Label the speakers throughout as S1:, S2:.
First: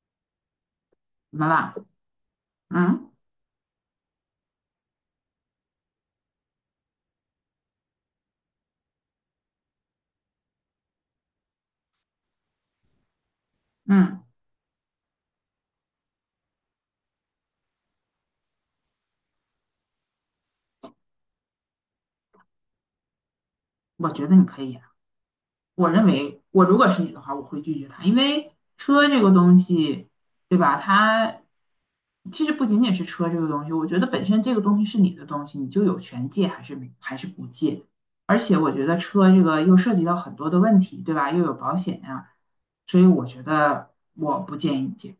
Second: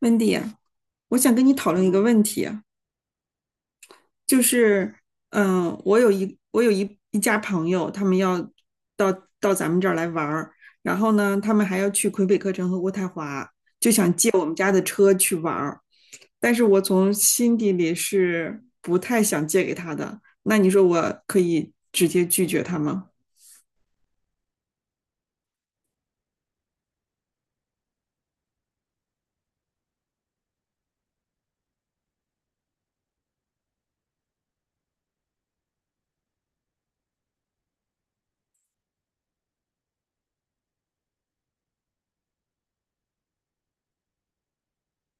S1: 温迪，我想
S2: 怎
S1: 跟
S2: 么
S1: 你讨
S2: 啦？
S1: 论一个问题啊。
S2: 嗯
S1: 就是，我有一家朋友，他们要到到咱们这儿来玩儿，然后呢，他们还要去魁北克城和渥太华，就想
S2: 嗯，
S1: 借我们家的车去玩儿。但是我从心底里是不太想借给他的，那你说我可以直接拒绝他吗？
S2: 我觉得你可以啊。我认为，我如果是你的话，我会拒绝他，因为车这个东西，对吧？它其实不仅仅是车这个东西，我觉得本身这个东西是你的东西，你就有权借还是不借。而且我觉得车这个又涉及到很多的问题，对吧？又有保险呀、所以我觉得我不建议你借。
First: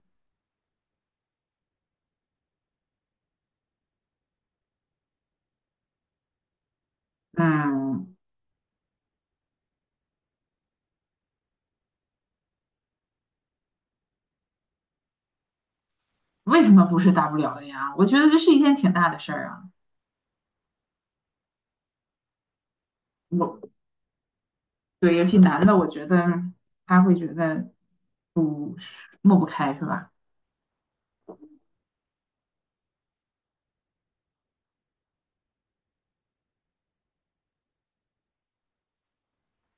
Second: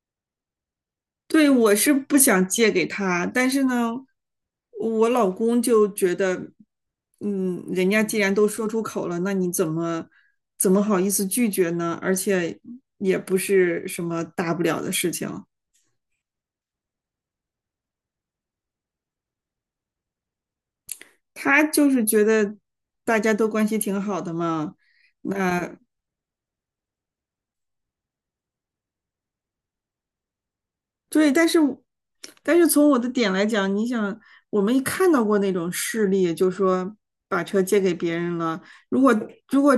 S1: 对，我是不想借给他，但是呢，我老公就觉得，嗯，人家
S2: 嗯，
S1: 既然都说出口了，那你怎么好意思拒绝呢？而且也不是什么大不了的事情，
S2: 为什么不是大不了的呀？我觉得这是一件挺大的事儿啊。
S1: 他就是觉得大家都
S2: 我
S1: 关系挺好的嘛。
S2: 对，尤其男的，
S1: 那
S2: 我觉得他会觉得抹不开，是吧？
S1: 对，但是从我的点来讲，你想，我们看到过那种事例，就说把车借给别人了。如果如果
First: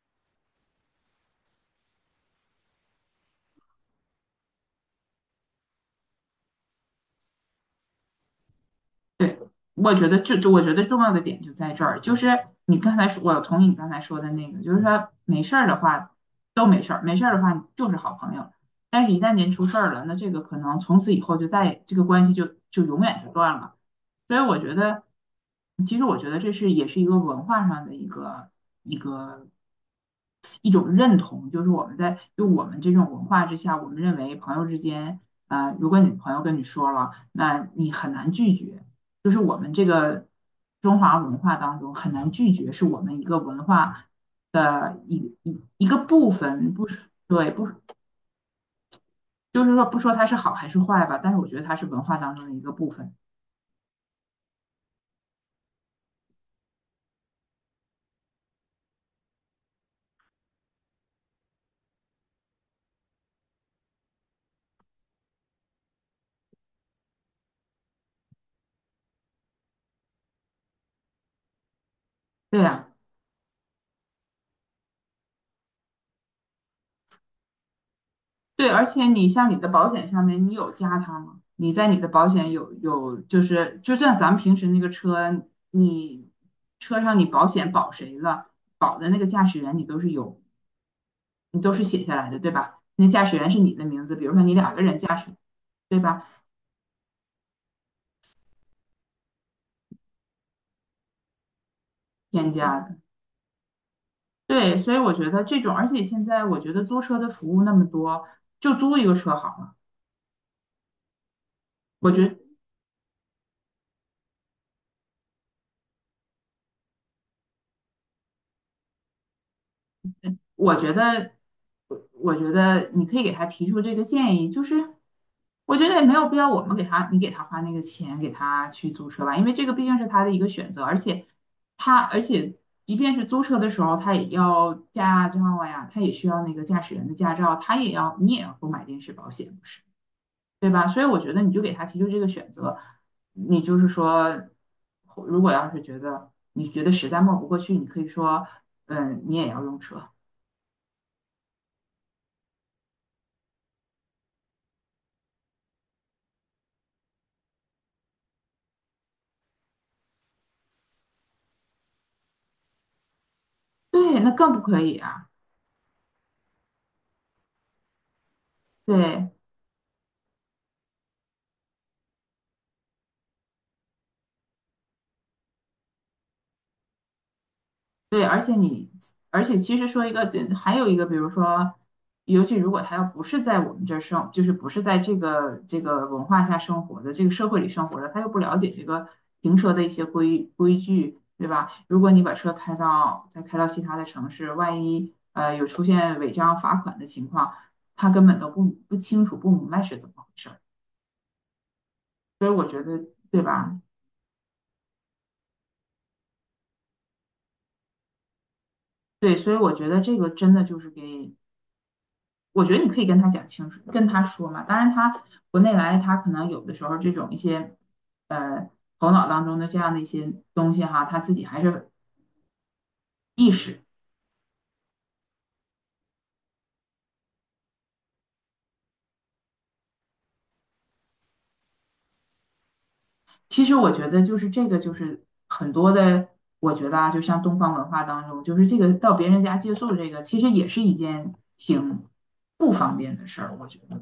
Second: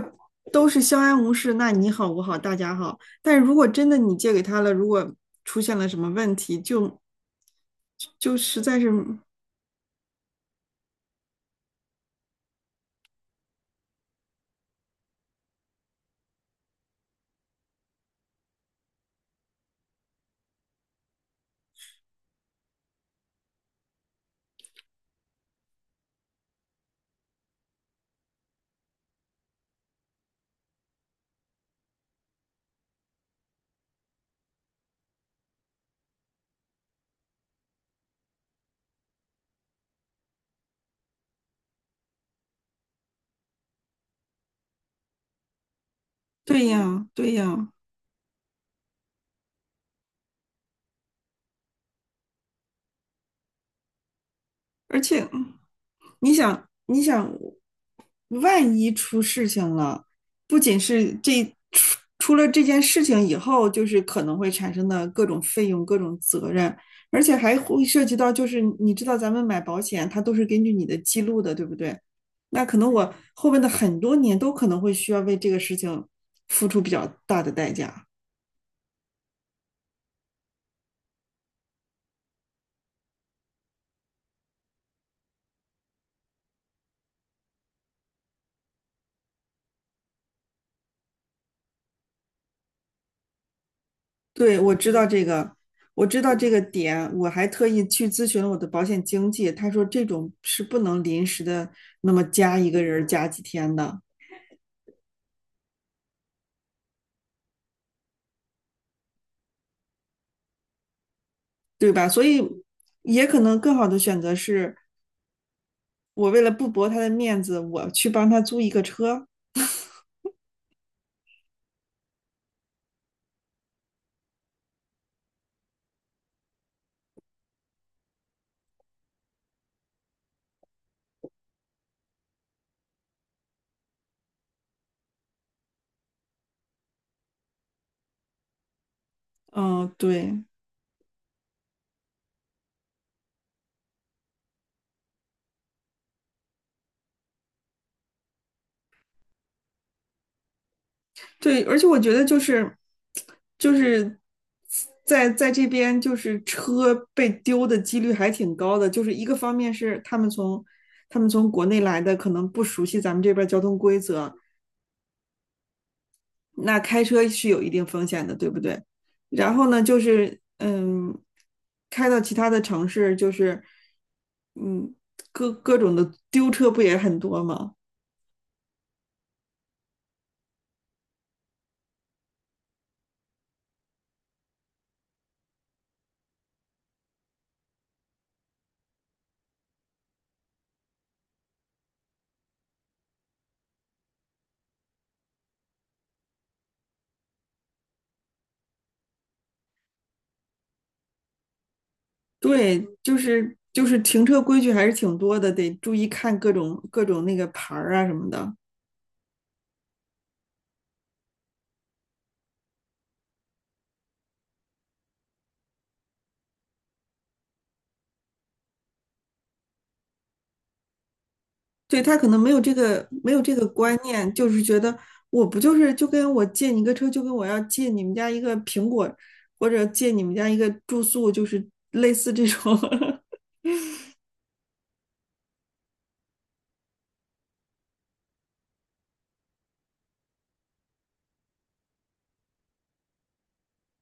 S1: 都是相安无事，那你好我好大家好。但是如果真的你借给他了，如果出现了什么问题，就实在是
S2: 我觉得这我觉得重要的点就在这儿，就是你刚才说，我同意你刚才说的那个，就是说没事儿的话都没事儿，没事儿的话就是好朋友，但是一旦您出事儿了，那这个可能从此以后就再也这个关系就永远就断了。所以我觉得，其实我觉得这是也是一个文化上的一个。一种认同，就是我们这种文化之下，我们认为朋友之间，如果你朋友跟你说了，那你很难拒绝，就是我们这个中华文化当中很难拒绝，是我们一个文化的一个部
S1: 对
S2: 分，不是
S1: 呀，对
S2: 对不
S1: 呀。
S2: 就是说不说它是好还是坏吧，但是我觉得它是文化当中的一个部分，
S1: 而且你想，你想，万一出事情了，不仅是这出了这件事情以后，就是可能会产生的各种费用、各种责任，而且还会涉及到，就是你知道咱们买保险，它都是根据你的记录的，对不对？
S2: 对
S1: 那可
S2: 呀、
S1: 能我后面的很多年都可能会需要为这个事情付出比较大的代价。
S2: 对，而且你像你的保险上面，你有加他吗？你在你的保险有，就是就像咱们平时那个车，你车上你保险保谁了，保的那个驾驶员你都是有，你都是写下来的，对吧？那驾驶员是你的名字，比如说你
S1: 对，
S2: 两
S1: 我
S2: 个
S1: 知
S2: 人
S1: 道
S2: 驾
S1: 这
S2: 驶，
S1: 个，
S2: 对
S1: 我知
S2: 吧？
S1: 道这个点，我还特意去咨询了我的保险经纪，他说这种是不能临时的，那么
S2: 添
S1: 加一
S2: 加
S1: 个
S2: 的，
S1: 人儿加几天的，
S2: 对，所以我觉得这种，而且现在我觉得租车的服务那么多，就租一个车好了。
S1: 对吧？
S2: 我
S1: 所
S2: 觉得
S1: 以也可能更好的选择是我为了不驳他的面子，我去帮他租一个车。
S2: 我觉得，我觉得你可以给他提出这个建议，就是我觉得也没有必要我们给他，你给他花那个钱给他去租车吧，因为这个毕竟是他的一个选择，而且他而且即便是租车的时候，他也要驾照呀，他也需要那个驾驶员的驾照，他也要你也要购买临时保险，不是，
S1: 嗯，对，
S2: 对吧？所以我觉得你就给他提出这个选择，你就是说，如果要是你觉得实在抹不过去，你可以说，嗯，你也要用车。
S1: 对，而且我觉得就是就是在这边，就是车被丢的几率还挺高的。就是一个方面是他们从国内来的，可能不熟悉咱们这边交通规
S2: 对，那
S1: 则，
S2: 更不可以啊！
S1: 那开车是有一定风险的，对不对？
S2: 对
S1: 然后呢，就是开到其他的城市，就是嗯，各种的丢车不也很多吗？
S2: 对，而且你，而且其实说一个，还有一个，比如说，尤其如果他要不是在我们这儿生，就是不是在这个文化下生活的，这个社会里生活的，他又不了解这个停车的一些规矩，对吧？如果你把车开到其他的城市，万一有出现违章罚款的情况，他根本都不清楚不明白是怎么回事儿，所以我觉
S1: 对，
S2: 得，对吧？
S1: 就是停车规矩还是挺多的，得注意看各种那个牌儿啊什么的。
S2: 对，所以我觉得这个真的就是给。我觉得你可以跟他讲清楚，跟他说嘛。当然他，国内来，他可能有的时候这种一些呃头脑当中的这样的一些东西哈，他自己还是
S1: 对，他可能没有
S2: 意
S1: 这个
S2: 识。
S1: 观念，就是觉得我不就是就跟我借你个车，就跟我要借你们家一个苹果，或者借你们家一个住宿，就是类似这种。
S2: 其实我觉得就是这个，就是很多的，我觉得啊，就像东方文化当中，就是这个到别人家借宿这个，其实也是一件挺不方便的事儿。我觉得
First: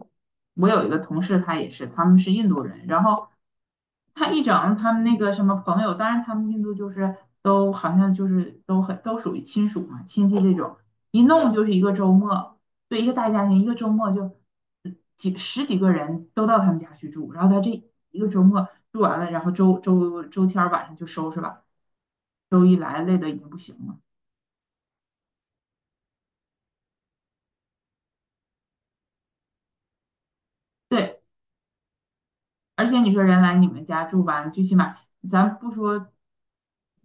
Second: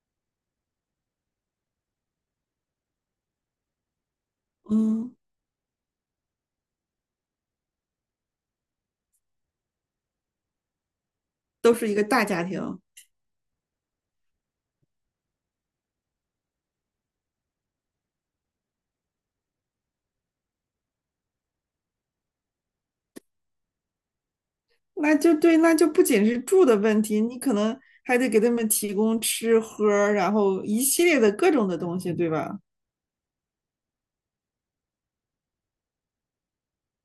S2: 我有一个同事，他也是，他们是印度人，然后他一 整他们
S1: 嗯，
S2: 那个什么朋友，当然他们印度就是都好像就是都很都属于亲属嘛，亲戚这种，一弄就是
S1: 都
S2: 一
S1: 是
S2: 个
S1: 一个
S2: 周
S1: 大家
S2: 末，
S1: 庭，
S2: 对，一个大家庭，一个周末就几十几个人都到他们家去住，然后他这一个周末住完了，然后周周周天儿晚上就收拾吧，周一来累的已经不行了。
S1: 那就对，那就不仅是住的问题，你可能还得给他们提供吃喝然后一系列
S2: 对，
S1: 的各种的东西，对吧？
S2: 而且你说人来你们家住吧，你最起码咱不说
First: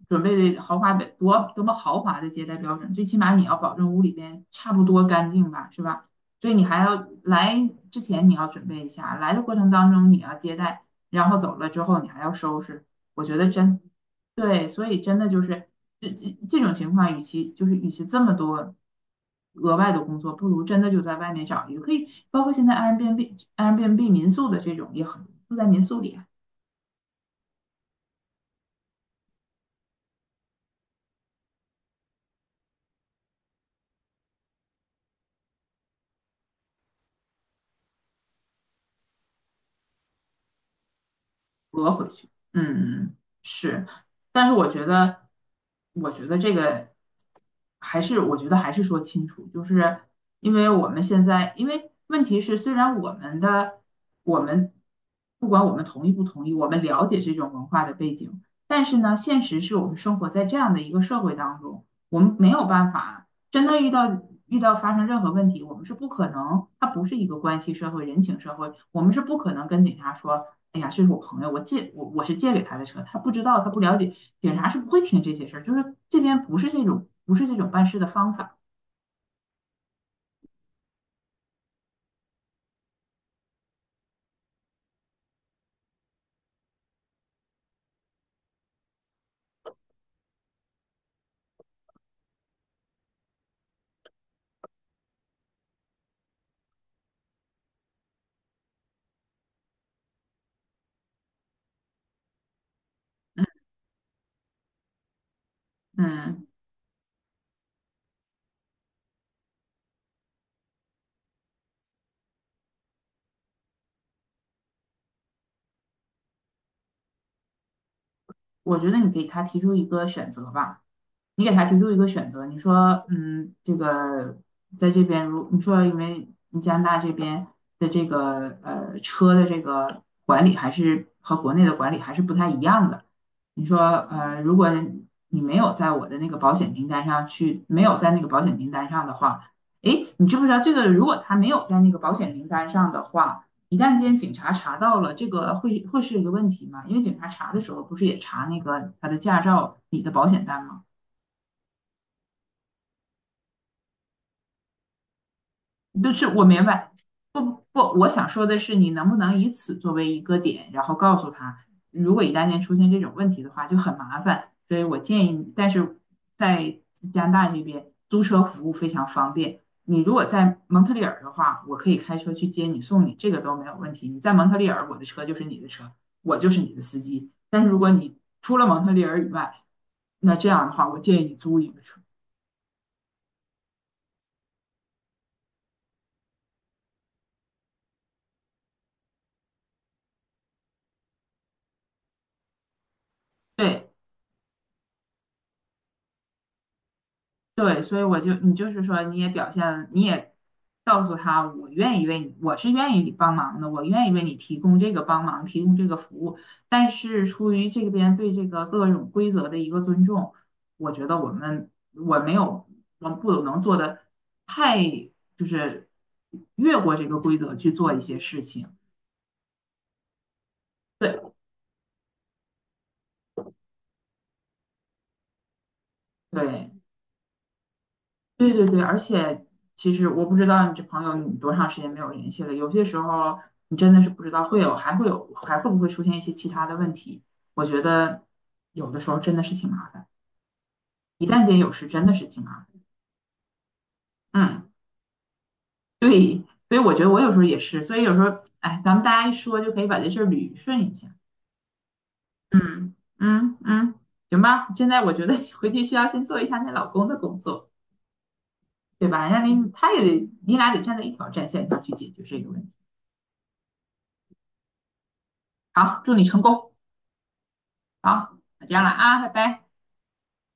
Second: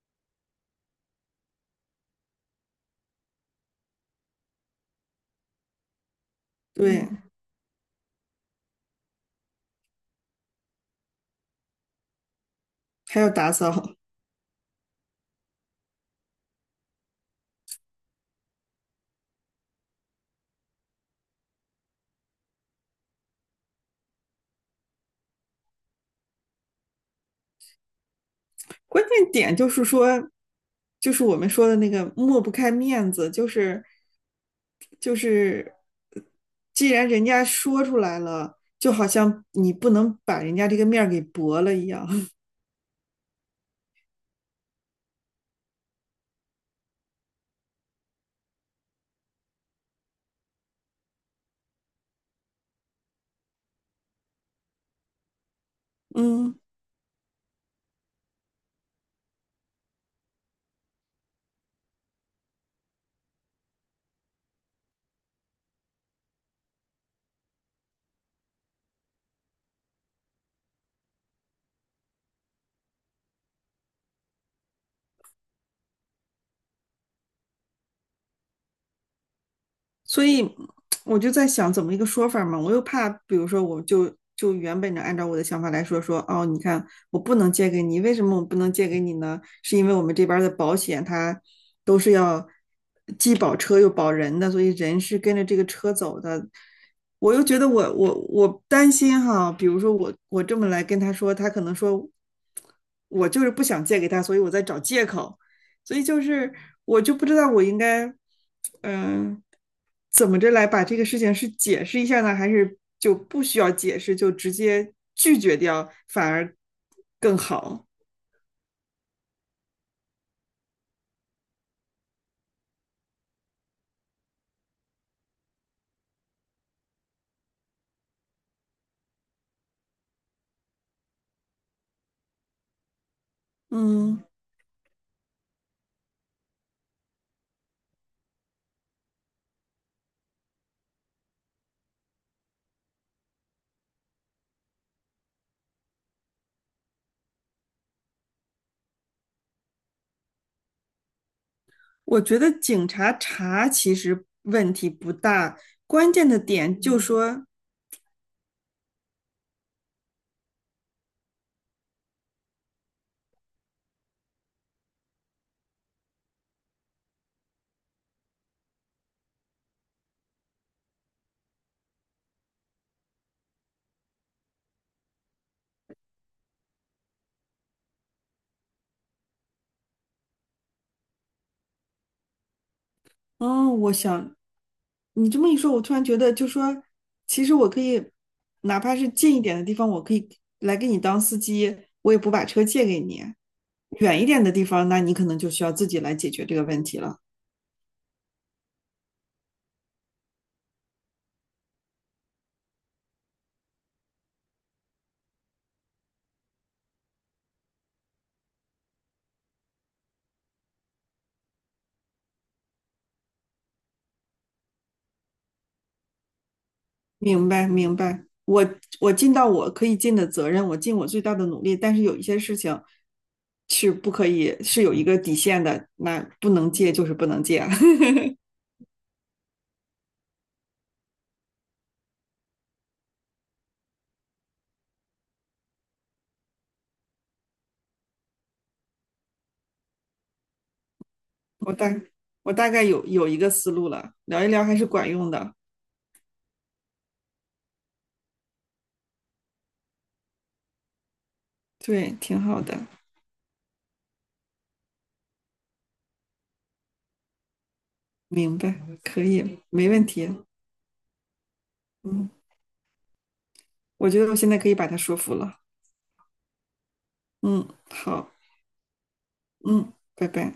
S2: 准备的豪华的多么豪华的接待标准，最起码你要保证屋里边差不多干净吧，是吧？所以你还
S1: 对，
S2: 要
S1: 嗯，
S2: 来之前你要准备一下，来的过程当中你要接待，然后走了之后你还要收拾。
S1: 还
S2: 我
S1: 要
S2: 觉得
S1: 打
S2: 真
S1: 扫。
S2: 对，所以真的就是。这种情况，与其这么多额外的工作，不如真的就在外面找一个，可以包括现在 Airbnb 民宿的这种也很多住在民宿里。
S1: 关键点就是说，就是我们说的那个抹不开面子，就是就是，既然人家说出来了，就好像你不能把人家这个面儿给驳了一
S2: 折回
S1: 样。
S2: 去。嗯，是，但是我觉得这个还是，我觉得还是说清楚，就是因为我们现在，因为问题是，虽然我们不管我们同意不同意，
S1: 嗯，
S2: 我们了解这种文化的背景，但是呢，现实是我们生活在这样的一个社会当中，我们没有办法真的遇到发生任何问题，我们是不可能，它不是一个关系社会、人情社会，我们是不可能跟警察说，哎呀，这是我朋友，我是借给他的车，他不知道，他不了解，警察是不会听这些事儿，就是这边不是这种办事的方法。
S1: 所以我就在想怎么一个说法嘛，我又怕，比如说我就原本的按照我的想法来说，说哦，你看我不能借给你，为什么我不能借给你呢？是因为我们这边的保险它都是要既保车又保人的，所以人是跟着这个车走的。我又觉得我担心哈，比如说我这么来跟他说，他可能说我就是不想借给他，所以我在找借口。所以就
S2: 嗯，
S1: 是我就不知道我应该，嗯、呃怎么着来把这个事情是解释一下呢，还是就不需要解释，就直接拒绝掉，反而更好。
S2: 我觉得你给他提出一个选择吧。你给他提出一个选择，你说，嗯，这个在这边如你说，因为你加拿大这边的这个车的这个管理还是和国内的管理还是不太一样的。你说，
S1: 嗯，
S2: 如果你没有在我的那个保险名单上去，没有在那个保险名单上的话，诶，你知不知道这个？如果他没有在那个保险名单上的话，一旦间警察查到了，这个会是一个问题吗？因为警察查的时候不是也查那个他的驾照、你的保险单吗？
S1: 我觉得警察查其实问题不大，关
S2: 就是
S1: 键的
S2: 我明
S1: 点
S2: 白，
S1: 就
S2: 不
S1: 说，
S2: 不，我想说的是，你能不能以此作为一个点，然后告诉他，如果一旦间出现这种问题的话，就很麻烦。所以我建议你，但是在加拿大这边租车服务非常方便。你如果在蒙特利尔的话，我可以开车去接你送你，这个都没有问题。你在蒙特利尔，我的车就是你的车，我就是你的司机。但是如果你除了蒙特利尔以外，那这样的话，我建议你租一个车。
S1: 嗯，哦，我想你这么一说，我突然觉得，就说其实我可以，哪怕是近一点的地方，我可以来给你当司机，我也不把车借给你。
S2: 对，
S1: 远一点的地方，那你可能就需要自己来解决这个问题了。
S2: 对，所以你就是说，你也表现，你也告诉他，我愿意为你，我是愿意帮忙的，我愿意为你提供这个帮忙，提供这个服务。但是出于这边对这个各种规则的一个尊重，我觉得我没有，我不能做的太就是越过这个规
S1: 明
S2: 则
S1: 白，
S2: 去做
S1: 明
S2: 一些
S1: 白。
S2: 事情。
S1: 我尽到我可以尽的责任，我尽我最
S2: 对
S1: 大的努力，但是有一些事情是不可以，是有一个底线的，那不能
S2: 对。
S1: 借就是不能借。
S2: 对对对，而且其实我不知道你这朋友你多长时间没有联系了，有些时候你真的是不知道会有，还会有，还会不会出现一些其他的问题。我觉得有的时候真的是挺麻烦，一旦间 有
S1: 我大
S2: 事真的是挺
S1: 我
S2: 麻
S1: 大
S2: 烦。
S1: 概有一个思路了，聊一聊
S2: 嗯，
S1: 还是管用的，
S2: 对，所以我觉得我有时候也是，所以有时候，哎，咱们大家一说就可以把这事儿捋顺一下。
S1: 对，挺好的。
S2: 嗯嗯嗯，行吧，现在我觉得你回去需要先做一下你老公的工作，
S1: 明白，
S2: 对
S1: 可
S2: 吧？
S1: 以，没
S2: 他也
S1: 问
S2: 得，
S1: 题。
S2: 你俩得站在一条战线上去解决
S1: 嗯，
S2: 这个问题。
S1: 我觉得我现在可以把他说服了。
S2: 好，祝你成功。
S1: 嗯，好，
S2: 好，那见了啊，拜拜。
S1: 嗯，拜拜。